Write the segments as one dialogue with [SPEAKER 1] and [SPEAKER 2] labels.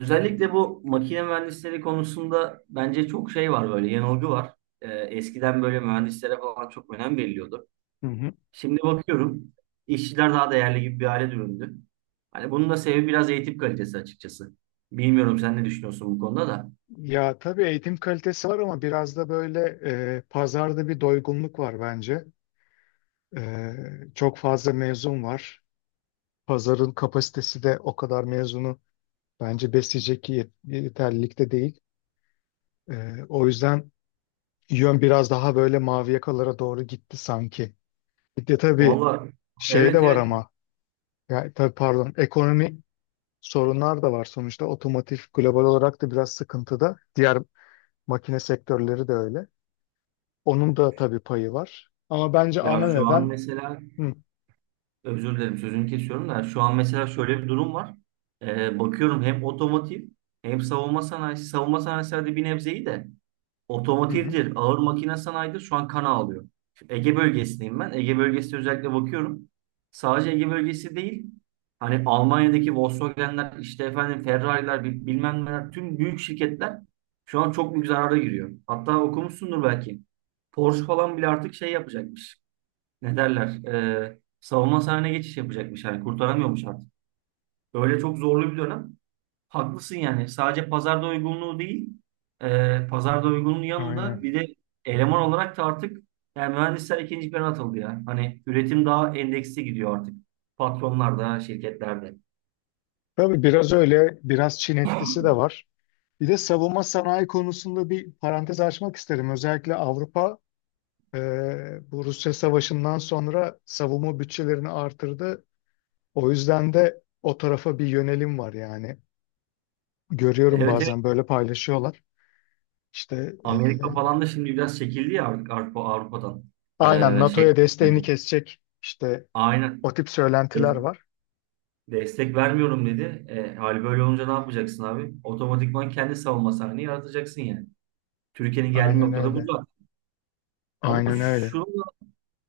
[SPEAKER 1] Özellikle bu makine mühendisleri konusunda bence çok şey var böyle yanılgı var. Eskiden böyle mühendislere falan çok önem veriliyordu.
[SPEAKER 2] Hı hı.
[SPEAKER 1] Şimdi bakıyorum işçiler daha değerli gibi bir hale dönüldü. Hani bunun da sebebi biraz eğitim kalitesi açıkçası. Bilmiyorum sen ne düşünüyorsun bu konuda da.
[SPEAKER 2] Ya tabii eğitim kalitesi var ama biraz da böyle pazarda bir doygunluk var bence. Çok fazla mezun var. Pazarın kapasitesi de o kadar mezunu bence besleyecek yeterlilikte değil. O yüzden yön biraz daha böyle mavi yakalara doğru gitti sanki. Bir de tabii
[SPEAKER 1] Vallahi.
[SPEAKER 2] şey
[SPEAKER 1] Evet,
[SPEAKER 2] de var
[SPEAKER 1] evet.
[SPEAKER 2] ama ya tabii pardon ekonomi sorunlar da var sonuçta. Otomotiv global olarak da biraz sıkıntıda. Diğer makine sektörleri de öyle. Onun da tabii payı var. Ama bence ana
[SPEAKER 1] Ya, şu an
[SPEAKER 2] neden
[SPEAKER 1] mesela,
[SPEAKER 2] hı,
[SPEAKER 1] özür dilerim sözünü kesiyorum da, şu an mesela şöyle bir durum var. Bakıyorum hem otomotiv hem savunma sanayisi. Hadi bir nebzeyi de.
[SPEAKER 2] hı hı,
[SPEAKER 1] Otomotivdir, ağır makine sanayidir. Şu an kan ağlıyor. Şu Ege bölgesindeyim ben. Ege bölgesine özellikle bakıyorum. Sadece Ege bölgesi değil. Hani Almanya'daki Volkswagen'ler, işte efendim Ferrari'ler, bilmem neler, tüm büyük şirketler şu an çok büyük zarara giriyor. Hatta okumuşsundur belki. Porsche falan bile artık şey yapacakmış. Ne derler? Savunma sanayine geçiş yapacakmış. Yani kurtaramıyormuş artık. Öyle çok zorlu bir dönem. Haklısın yani. Sadece pazarda uygunluğu değil, pazarda uygunluğun yanında
[SPEAKER 2] aynen.
[SPEAKER 1] bir de eleman olarak da artık yani mühendisler ikinci plana atıldı ya. Hani üretim daha endeksli gidiyor artık. Patronlarda, şirketlerde.
[SPEAKER 2] Tabii biraz öyle, biraz Çin etkisi de var. Bir de savunma sanayi konusunda bir parantez açmak isterim. Özellikle Avrupa e, bu Rusya Savaşı'ndan sonra savunma bütçelerini artırdı. O yüzden de o tarafa bir yönelim var yani. Görüyorum
[SPEAKER 1] Evet, evet.
[SPEAKER 2] bazen böyle paylaşıyorlar. İşte e,
[SPEAKER 1] Amerika falan da şimdi biraz çekildi ya artık Avrupa, Avrupa'dan.
[SPEAKER 2] aynen
[SPEAKER 1] Şey,
[SPEAKER 2] NATO'ya desteğini
[SPEAKER 1] hani,
[SPEAKER 2] kesecek işte
[SPEAKER 1] aynen.
[SPEAKER 2] o tip
[SPEAKER 1] E,
[SPEAKER 2] söylentiler var.
[SPEAKER 1] Destek vermiyorum dedi. Hali böyle olunca ne yapacaksın abi? Otomatikman kendi savunma sahneyi yaratacaksın yani. Türkiye'nin geldiği
[SPEAKER 2] Aynen
[SPEAKER 1] noktada bu
[SPEAKER 2] öyle.
[SPEAKER 1] da. Ama
[SPEAKER 2] Aynen öyle.
[SPEAKER 1] şu,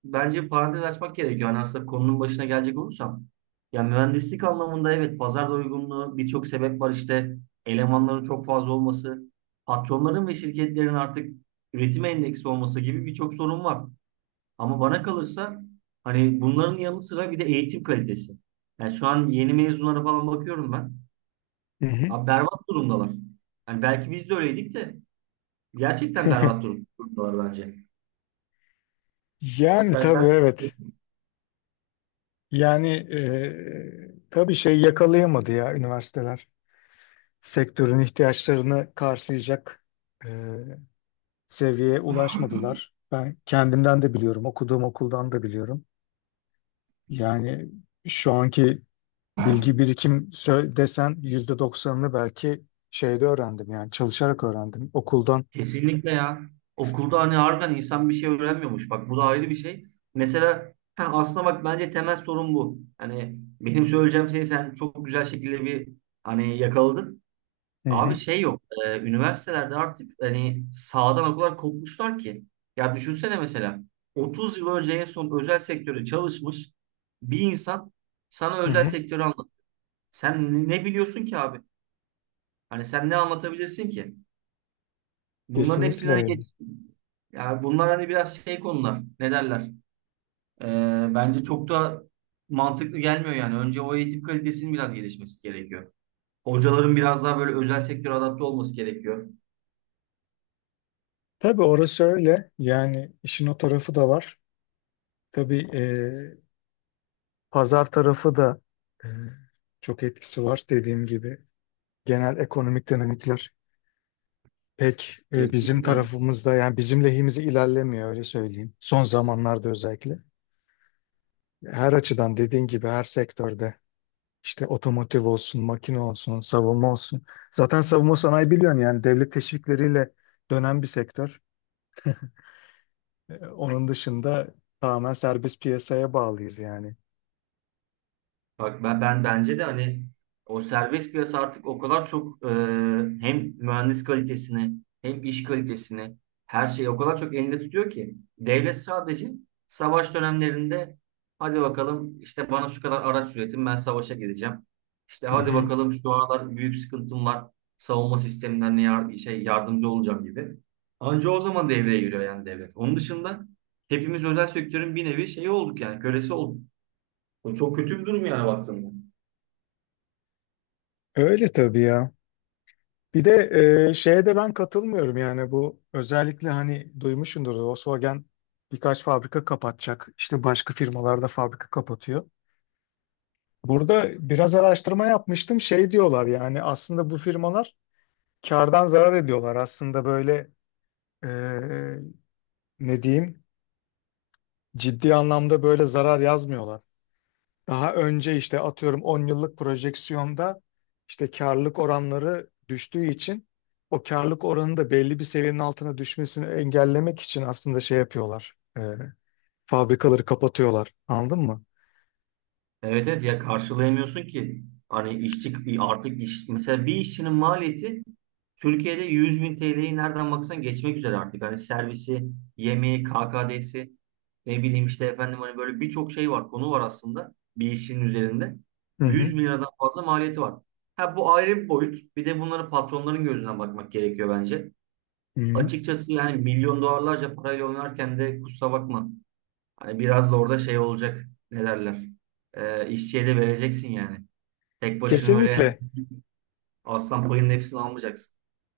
[SPEAKER 1] bence bir parantez açmak gerekiyor. Hani aslında konunun başına gelecek olursam, ya mühendislik anlamında evet, pazar doygunluğu, birçok sebep var işte. Elemanların çok fazla olması, patronların ve şirketlerin artık üretime endeksi olması gibi birçok sorun var. Ama bana kalırsa, hani bunların yanı sıra bir de eğitim kalitesi. Yani şu an yeni mezunlara falan bakıyorum ben.
[SPEAKER 2] Hı hı.
[SPEAKER 1] Abi, berbat durumdalar. Yani belki biz de öyleydik de, gerçekten berbat durumdalar bence.
[SPEAKER 2] Yani
[SPEAKER 1] Sen,
[SPEAKER 2] tabii
[SPEAKER 1] sen
[SPEAKER 2] evet. Yani tabii şey yakalayamadı ya üniversiteler. Sektörün ihtiyaçlarını karşılayacak e, seviyeye ulaşmadılar. Ben kendimden de biliyorum, okuduğum okuldan da biliyorum. Yani şu anki desen %90'ını belki şeyde öğrendim yani çalışarak öğrendim okuldan.
[SPEAKER 1] Kesinlikle ya. Okulda hani harbiden insan bir şey öğrenmiyormuş. Bak, bu da ayrı bir şey. Mesela ha, aslında bak, bence temel sorun bu. Hani benim söyleyeceğim şeyi sen çok güzel şekilde bir, hani, yakaladın.
[SPEAKER 2] Hı
[SPEAKER 1] Abi
[SPEAKER 2] hı,
[SPEAKER 1] şey yok. Üniversitelerde artık hani sağdan o kadar kopmuşlar ki. Ya düşünsene, mesela 30 yıl önce en son özel sektörde çalışmış bir insan sana
[SPEAKER 2] hı
[SPEAKER 1] özel
[SPEAKER 2] hı.
[SPEAKER 1] sektörü anlat. Sen ne biliyorsun ki abi? Hani sen ne anlatabilirsin ki? Bunların hepsinden
[SPEAKER 2] Kesinlikle
[SPEAKER 1] hani geç.
[SPEAKER 2] öyle.
[SPEAKER 1] Yani bunlar hani biraz şey konular. Ne derler? Bence çok da mantıklı gelmiyor yani. Önce o eğitim kalitesinin biraz gelişmesi gerekiyor. Hocaların biraz daha böyle özel sektöre adapte olması gerekiyor.
[SPEAKER 2] Tabii orası öyle. Yani işin o tarafı da var. Tabii pazar tarafı da e, çok etkisi var dediğim gibi. Genel ekonomik dinamikler pek bizim
[SPEAKER 1] Kesinlikle.
[SPEAKER 2] tarafımızda yani bizim lehimize ilerlemiyor öyle söyleyeyim. Son zamanlarda özellikle. Her açıdan dediğin gibi her sektörde işte otomotiv olsun, makine olsun, savunma olsun. Zaten savunma sanayi biliyorsun yani devlet teşvikleriyle dönen bir sektör. Onun dışında tamamen serbest piyasaya bağlıyız yani.
[SPEAKER 1] Bak ben bence de hani o serbest piyasa artık o kadar çok hem mühendis kalitesini hem iş kalitesini, her şeyi o kadar çok elinde tutuyor ki devlet sadece savaş dönemlerinde, hadi bakalım işte bana şu kadar araç üretin, ben savaşa gideceğim. İşte
[SPEAKER 2] Hı
[SPEAKER 1] hadi
[SPEAKER 2] hı.
[SPEAKER 1] bakalım, şu aralar büyük sıkıntım var savunma sisteminden, yardımcı olacağım gibi. Anca o zaman devreye giriyor yani devlet. Onun dışında hepimiz özel sektörün bir nevi şeyi olduk, yani kölesi olduk. Bu çok kötü bir durum yani baktığında.
[SPEAKER 2] Öyle tabii ya. Bir de şeye de ben katılmıyorum yani bu özellikle hani duymuşsundur Volkswagen birkaç fabrika kapatacak. İşte başka firmalarda fabrika kapatıyor. Burada biraz araştırma yapmıştım. Şey diyorlar yani aslında bu firmalar kardan zarar ediyorlar. Aslında böyle e, ne diyeyim ciddi anlamda böyle zarar yazmıyorlar. Daha önce işte atıyorum 10 yıllık projeksiyonda işte karlılık oranları düştüğü için o karlılık oranı da belli bir seviyenin altına düşmesini engellemek için aslında şey yapıyorlar. Fabrikaları kapatıyorlar. Anladın mı?
[SPEAKER 1] Evet, evet. Ya, karşılayamıyorsun ki. Hani işçi artık mesela bir işçinin maliyeti Türkiye'de 100.000 TL'yi nereden baksan geçmek üzere artık. Hani servisi, yemeği, KKD'si, ne bileyim işte efendim, hani böyle birçok şey var, konu var aslında bir işçinin üzerinde.
[SPEAKER 2] Hı
[SPEAKER 1] yüz
[SPEAKER 2] hı.
[SPEAKER 1] bin liradan fazla maliyeti var. Ha, bu ayrı bir boyut. Bir de bunları patronların gözünden bakmak gerekiyor bence.
[SPEAKER 2] Hı hı.
[SPEAKER 1] Açıkçası yani milyon dolarlarca parayla oynarken de kusura bakma. Hani biraz da orada şey olacak. Ne derler? İşçiye de vereceksin yani. Tek başına öyle
[SPEAKER 2] Kesinlikle.
[SPEAKER 1] aslan payının hepsini almayacaksın.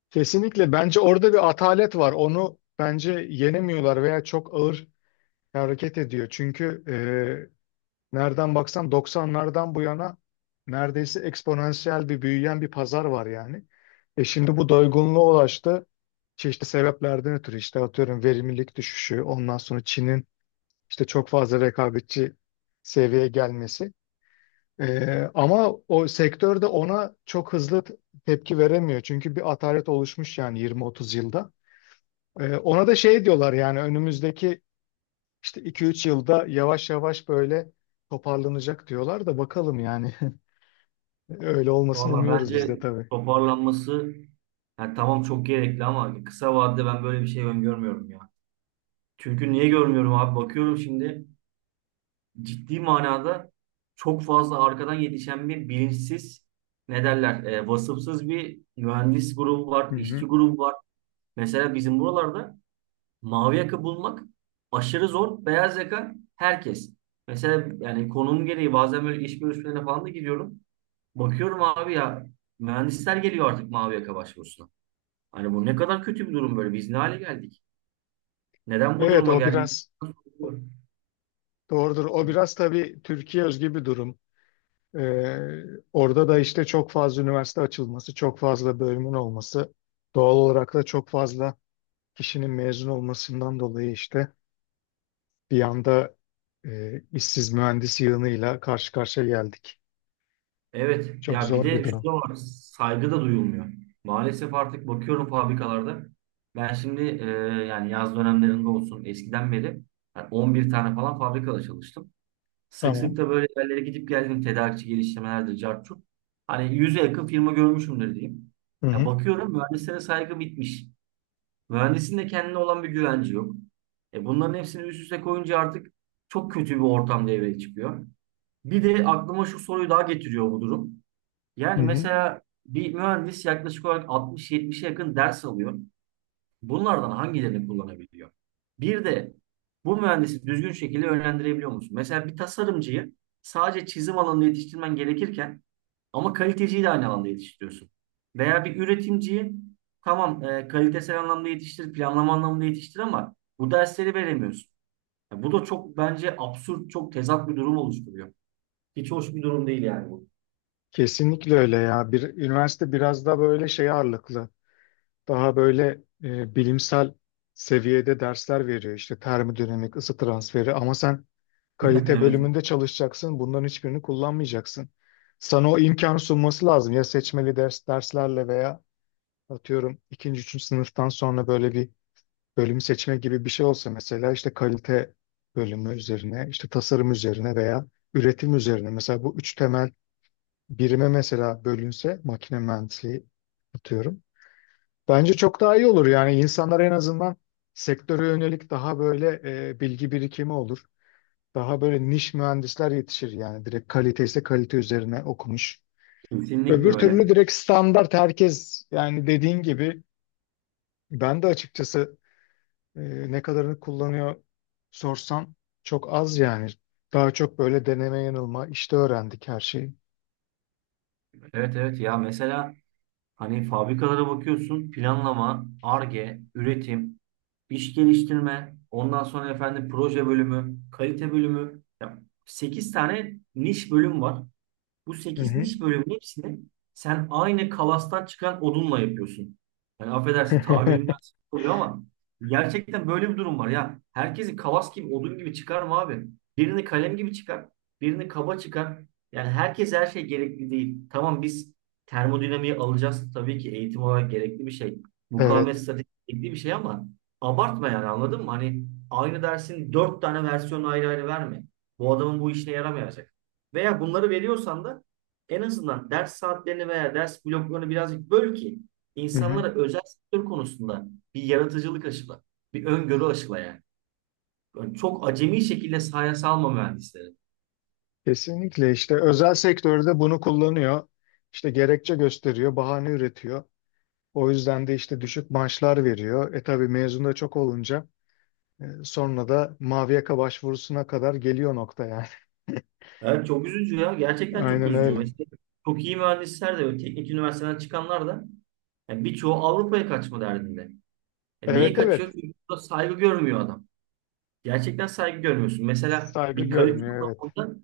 [SPEAKER 2] Kesinlikle. Bence orada bir atalet var. Onu bence yenemiyorlar veya çok ağır hareket ediyor. Çünkü nereden baksan 90'lardan bu yana neredeyse eksponansiyel bir büyüyen bir pazar var yani. E şimdi bu doygunluğa ulaştı. Çeşitli sebeplerden ötürü işte atıyorum verimlilik düşüşü, ondan sonra Çin'in işte çok fazla rekabetçi seviyeye gelmesi. Ama o sektör de ona çok tepki veremiyor. Çünkü bir atalet oluşmuş yani 20-30 yılda. Ona da şey diyorlar yani önümüzdeki işte 2-3 yılda yavaş yavaş böyle toparlanacak diyorlar da bakalım yani. Öyle olmasını
[SPEAKER 1] Valla
[SPEAKER 2] umuyoruz biz
[SPEAKER 1] bence
[SPEAKER 2] de tabii.
[SPEAKER 1] toparlanması, yani tamam çok gerekli ama kısa vadede ben böyle bir şey öngörmüyorum ya. Çünkü niye görmüyorum abi? Bakıyorum şimdi, ciddi manada çok fazla arkadan yetişen bir bilinçsiz, ne derler, vasıfsız bir mühendis grubu var,
[SPEAKER 2] Hı hı.
[SPEAKER 1] işçi grubu var. Mesela bizim buralarda mavi yaka bulmak aşırı zor. Beyaz yaka herkes. Mesela yani konum gereği bazen böyle iş görüşmelerine falan da gidiyorum. Bakıyorum abi ya, mühendisler geliyor artık mavi yaka başvurusuna. Hani bu ne kadar kötü bir durum böyle. Biz ne hale geldik? Neden bu
[SPEAKER 2] Evet
[SPEAKER 1] duruma
[SPEAKER 2] o
[SPEAKER 1] geldik?
[SPEAKER 2] biraz doğrudur. O biraz tabii Türkiye özgü bir durum. Ee, Orada da işte çok fazla üniversite açılması, çok fazla bölümün olması, doğal olarak da çok fazla kişinin mezun olmasından dolayı işte bir anda işsiz mühendis yığınıyla karşı karşıya geldik.
[SPEAKER 1] Evet
[SPEAKER 2] Çok
[SPEAKER 1] ya, bir
[SPEAKER 2] zor bir
[SPEAKER 1] de şu
[SPEAKER 2] durum.
[SPEAKER 1] da var, saygı da duyulmuyor. Maalesef artık bakıyorum fabrikalarda. Ben şimdi yani yaz dönemlerinde olsun eskiden beri, yani 11 tane falan fabrikada çalıştım. Sık
[SPEAKER 2] Tamam.
[SPEAKER 1] sık da böyle yerlere gidip geldim. Tedarikçi geliştirmelerdir, cart curt. Hani yüze yakın firma görmüşümdür diyeyim.
[SPEAKER 2] Hı
[SPEAKER 1] Ya
[SPEAKER 2] hı.
[SPEAKER 1] bakıyorum mühendislere saygı bitmiş. Mühendisin de kendine olan bir güvenci yok. E bunların hepsini üst üste koyunca artık çok kötü bir ortam devreye çıkıyor. Bir de aklıma şu soruyu daha getiriyor bu durum.
[SPEAKER 2] Hı
[SPEAKER 1] Yani
[SPEAKER 2] hı.
[SPEAKER 1] mesela bir mühendis yaklaşık olarak 60-70'e yakın ders alıyor. Bunlardan hangilerini kullanabiliyor? Bir de bu mühendisi düzgün şekilde yönlendirebiliyor musun? Mesela bir tasarımcıyı sadece çizim alanında yetiştirmen gerekirken, ama kaliteciyi de aynı alanda yetiştiriyorsun. Veya bir üretimciyi, tamam, kalitesel anlamda yetiştir, planlama anlamında yetiştir, ama bu dersleri veremiyorsun. Ya bu da çok bence absürt, çok tezat bir durum oluşturuyor. Hiç hoş bir durum değil yani bu.
[SPEAKER 2] Kesinlikle öyle ya. Bir, üniversite biraz daha böyle şey ağırlıklı. Daha böyle bilimsel seviyede dersler veriyor. İşte termodinamik, ısı transferi ama sen kalite
[SPEAKER 1] Evet.
[SPEAKER 2] bölümünde çalışacaksın. Bunların hiçbirini kullanmayacaksın. Sana o imkan sunması lazım. Ya seçmeli derslerle veya atıyorum ikinci, üçüncü sınıftan sonra böyle bir bölüm seçme gibi bir şey olsa mesela işte kalite bölümü üzerine, işte tasarım üzerine veya üretim üzerine. Mesela bu üç temel birime mesela bölünse makine mühendisliği atıyorum. Bence çok daha iyi olur. Yani insanlar en azından sektöre yönelik daha böyle bilgi birikimi olur. Daha böyle niş mühendisler yetişir yani direkt kalite ise kalite üzerine okumuş.
[SPEAKER 1] Kesinlikle
[SPEAKER 2] Öbür
[SPEAKER 1] öyle.
[SPEAKER 2] türlü direkt standart herkes yani dediğin gibi ben de açıkçası e, ne kadarını kullanıyor sorsan çok az yani. Daha çok böyle deneme yanılma işte öğrendik her şeyi.
[SPEAKER 1] Evet, evet, ya, mesela, hani fabrikalara bakıyorsun: planlama, Ar-Ge, üretim, iş geliştirme, ondan sonra efendim proje bölümü, kalite bölümü. Ya sekiz tane niş bölüm var. Bu
[SPEAKER 2] Hı
[SPEAKER 1] sekiz
[SPEAKER 2] hı.
[SPEAKER 1] niş bölümün hepsini sen aynı kalastan çıkan odunla yapıyorsun. Yani affedersin tabirimden, oluyor ama gerçekten böyle bir durum var ya. Herkesi kalas gibi, odun gibi çıkar mı abi? Birini kalem gibi çıkar, birini kaba çıkar. Yani herkes, her şey gerekli değil. Tamam biz termodinamiği alacağız, tabii ki eğitim olarak gerekli bir şey. Mukavemet
[SPEAKER 2] Evet.
[SPEAKER 1] stratejisi gerekli bir şey, ama abartma yani, anladın mı? Hani aynı dersin dört tane versiyonu ayrı ayrı verme. Bu adamın bu işine yaramayacak. Veya bunları veriyorsan da en azından ders saatlerini veya ders bloklarını birazcık böl ki
[SPEAKER 2] Hı hı.
[SPEAKER 1] insanlara özel sektör konusunda bir yaratıcılık aşıla, bir öngörü aşıla yani. Yani çok acemi şekilde sahaya salma mühendisleri.
[SPEAKER 2] Kesinlikle işte özel sektörde bunu kullanıyor. İşte gerekçe gösteriyor, bahane üretiyor. O yüzden de işte düşük maaşlar veriyor. E tabii mezun da çok olunca sonra da mavi yaka başvurusuna kadar geliyor nokta yani.
[SPEAKER 1] Evet çok üzücü ya. Gerçekten çok
[SPEAKER 2] Aynen
[SPEAKER 1] üzücü.
[SPEAKER 2] öyle.
[SPEAKER 1] Mesela çok iyi mühendisler de, teknik üniversiteden çıkanlar da, yani birçoğu Avrupa'ya kaçma derdinde. E niye
[SPEAKER 2] Evet
[SPEAKER 1] kaçıyor?
[SPEAKER 2] evet.
[SPEAKER 1] Çünkü burada saygı görmüyor adam. Gerçekten saygı görmüyorsun. Mesela
[SPEAKER 2] Saygı
[SPEAKER 1] bir kalite
[SPEAKER 2] görmüyor evet.
[SPEAKER 1] anlamında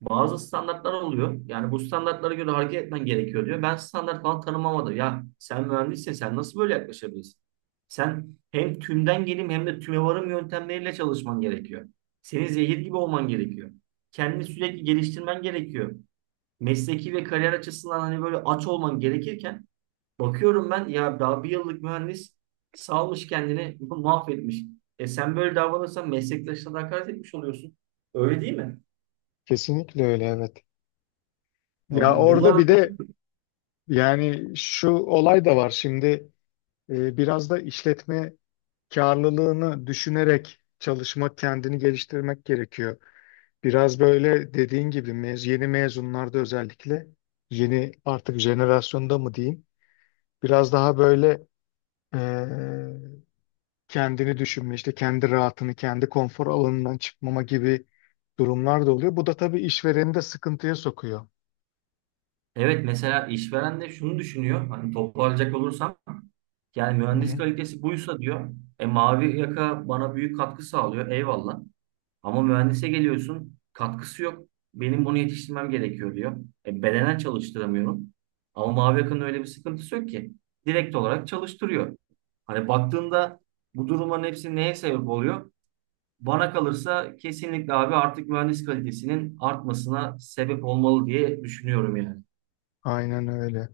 [SPEAKER 1] bazı standartlar oluyor. Yani bu standartlara göre hareket etmen gerekiyor diyor. Ben standart falan tanımamadım. Ya sen mühendissin, sen nasıl böyle yaklaşabilirsin? Sen hem tümden gelim, hem de tüme varım yöntemleriyle çalışman gerekiyor. Senin zehir gibi olman gerekiyor. Kendini sürekli geliştirmen gerekiyor. Mesleki ve kariyer açısından hani böyle aç olman gerekirken, bakıyorum ben ya daha bir yıllık mühendis salmış kendini mahvetmiş. E sen böyle davranırsan meslektaşına da hakaret etmiş oluyorsun. Öyle değil mi?
[SPEAKER 2] Kesinlikle öyle evet.
[SPEAKER 1] Ya
[SPEAKER 2] Ya
[SPEAKER 1] bu-
[SPEAKER 2] orada
[SPEAKER 1] bunlar
[SPEAKER 2] bir de yani şu olay da var şimdi biraz da işletme karlılığını düşünerek çalışmak, kendini geliştirmek gerekiyor. Biraz böyle dediğin gibi yeni mezunlarda özellikle yeni artık jenerasyonda mı diyeyim biraz daha böyle eee, kendini düşünme işte kendi rahatını kendi konfor alanından çıkmama gibi durumlar da oluyor. Bu da tabii işvereni de sıkıntıya sokuyor.
[SPEAKER 1] Evet, mesela işveren de şunu düşünüyor. Hani toparlayacak olursam, yani
[SPEAKER 2] Hı
[SPEAKER 1] mühendis
[SPEAKER 2] hı.
[SPEAKER 1] kalitesi buysa diyor. E mavi yaka bana büyük katkı sağlıyor. Eyvallah. Ama mühendise geliyorsun, katkısı yok. Benim bunu yetiştirmem gerekiyor diyor. E bedenen çalıştıramıyorum. Ama mavi yakanın öyle bir sıkıntısı yok ki. Direkt olarak çalıştırıyor. Hani baktığında, bu durumların hepsi neye sebep oluyor? Bana kalırsa kesinlikle abi artık mühendis kalitesinin artmasına sebep olmalı diye düşünüyorum yani.
[SPEAKER 2] Aynen öyle.